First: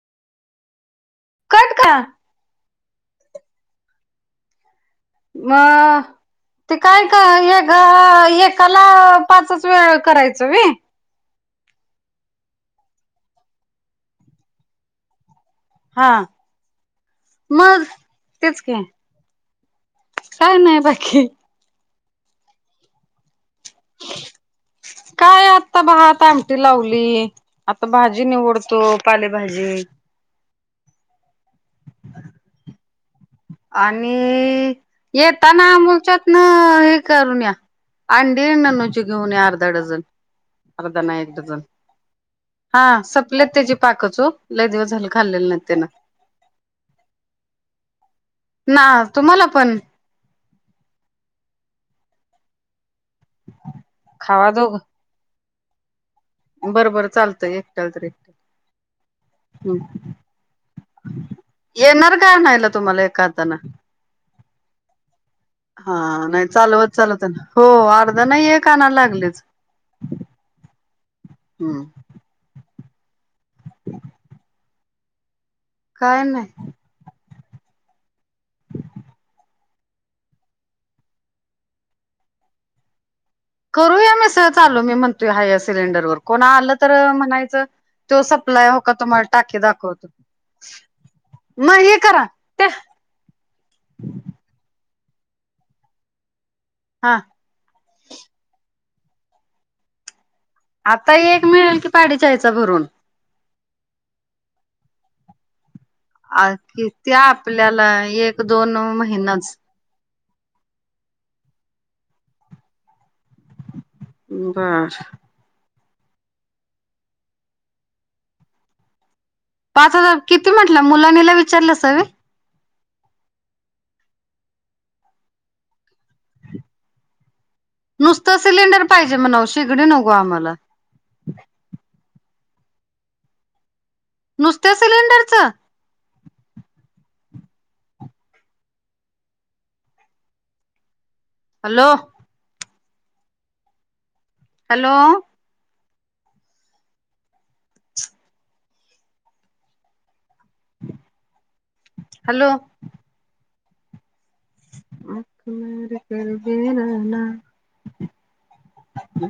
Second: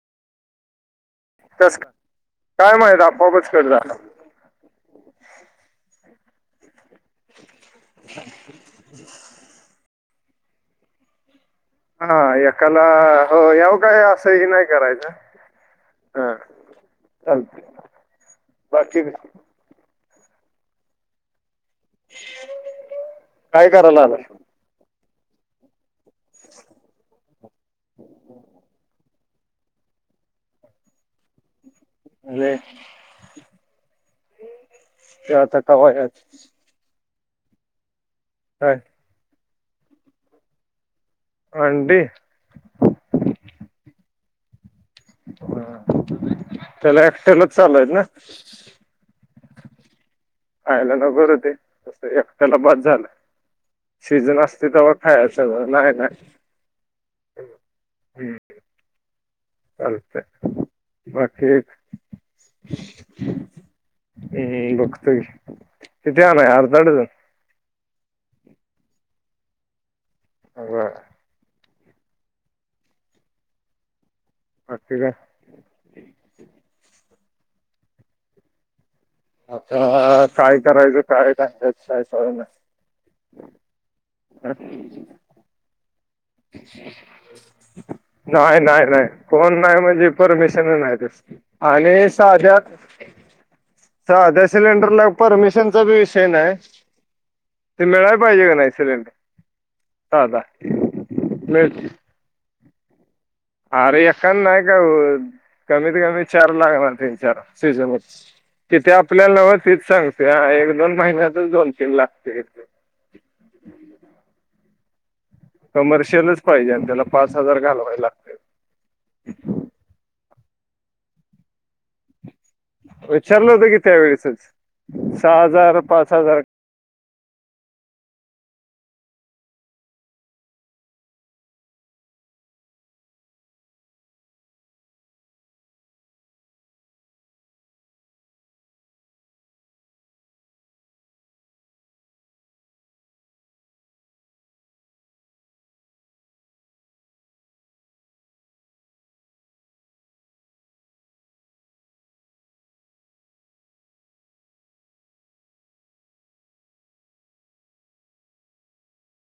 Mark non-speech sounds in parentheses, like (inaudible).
Cut तस का काय माहिती आपोआप कट झाला. म ते काय कळ एकाला पाचच वेळा करत्यात. तुम्ही हा एकाला हो याव काय असंही नाही करायचं. हा चालते मग तेच की. बाकी काय नाही बाकी. (inaudible) काय करालालाय. काय आता भात आमटी लावली आता भाजी निवडतो पालेभाजी. अरे आणि ते आता येताना कवा यायचं? मुलच्यात न करून या. अंडी आणा काय मग शिजवून घेतो. अर्धा डझन नाही एक डझन अंडी हा संपल्यात त्याची पाकच ओ झालं खाल्लेलं नाहीत त्यानं. ह त्याला एकट्यालाच चालू आहेत ना? ना तुम्हाला पण खायला न बर ते एकट्याला बास झालं. सीजर असते तवा खाया नाही नाही. बरबरं चालतंय एकट्याला तर हम्म, एकट्याला. चालतंय हम बाकी येणार काय आणायला तुम्हाला एका हाताना हम्म, बघतोय किती हा नाही आणाय अर्धा चालवत डझन चालवत या हां अर्धा नाही एक आना लागलेत. बर. हम्म वाटते काय. काय नाही अ काय करायचं काय त्यांय स करूया मीसळ चालू मी म्हणतो ह्या या सिलेंडरवरर नाही सप्लाय हो नाही का नाही तुम्हाला फन टाकी नाही दाखवतो म्हणजे परमिशन नाही मग आणि हे करा साध्या ते साध्या सिलेंडर परमिशनचाी विषय नाही हा ते मिळायला पाहिजे का नाही सरी ह द आता एक मिळेल की पाडीच्यायचा भरून आर एकान नाय का कमीत कमी चार लागणार किती तीन चार आपल्याला सीजन एक दोन किथे आपल्याला महिनाच नवं तीच सांग त्या एक दोन महिन्यात जोनशेन लागते का कमर्शियलच पाहिजे आणि त्याला पाच हजार घालवाय लागते पाच हजार किती म्हट मुलानीला विचारलं विचारलं होत की त्या वेळेसच सहा हजार पाच हजार नुसतं सिलेंडर पाहिजे म्हणाव शिगडी नको आम्हाला नुसत्या सिलेंडरचं हॅलो हॅलो हॅलो म मर बर ना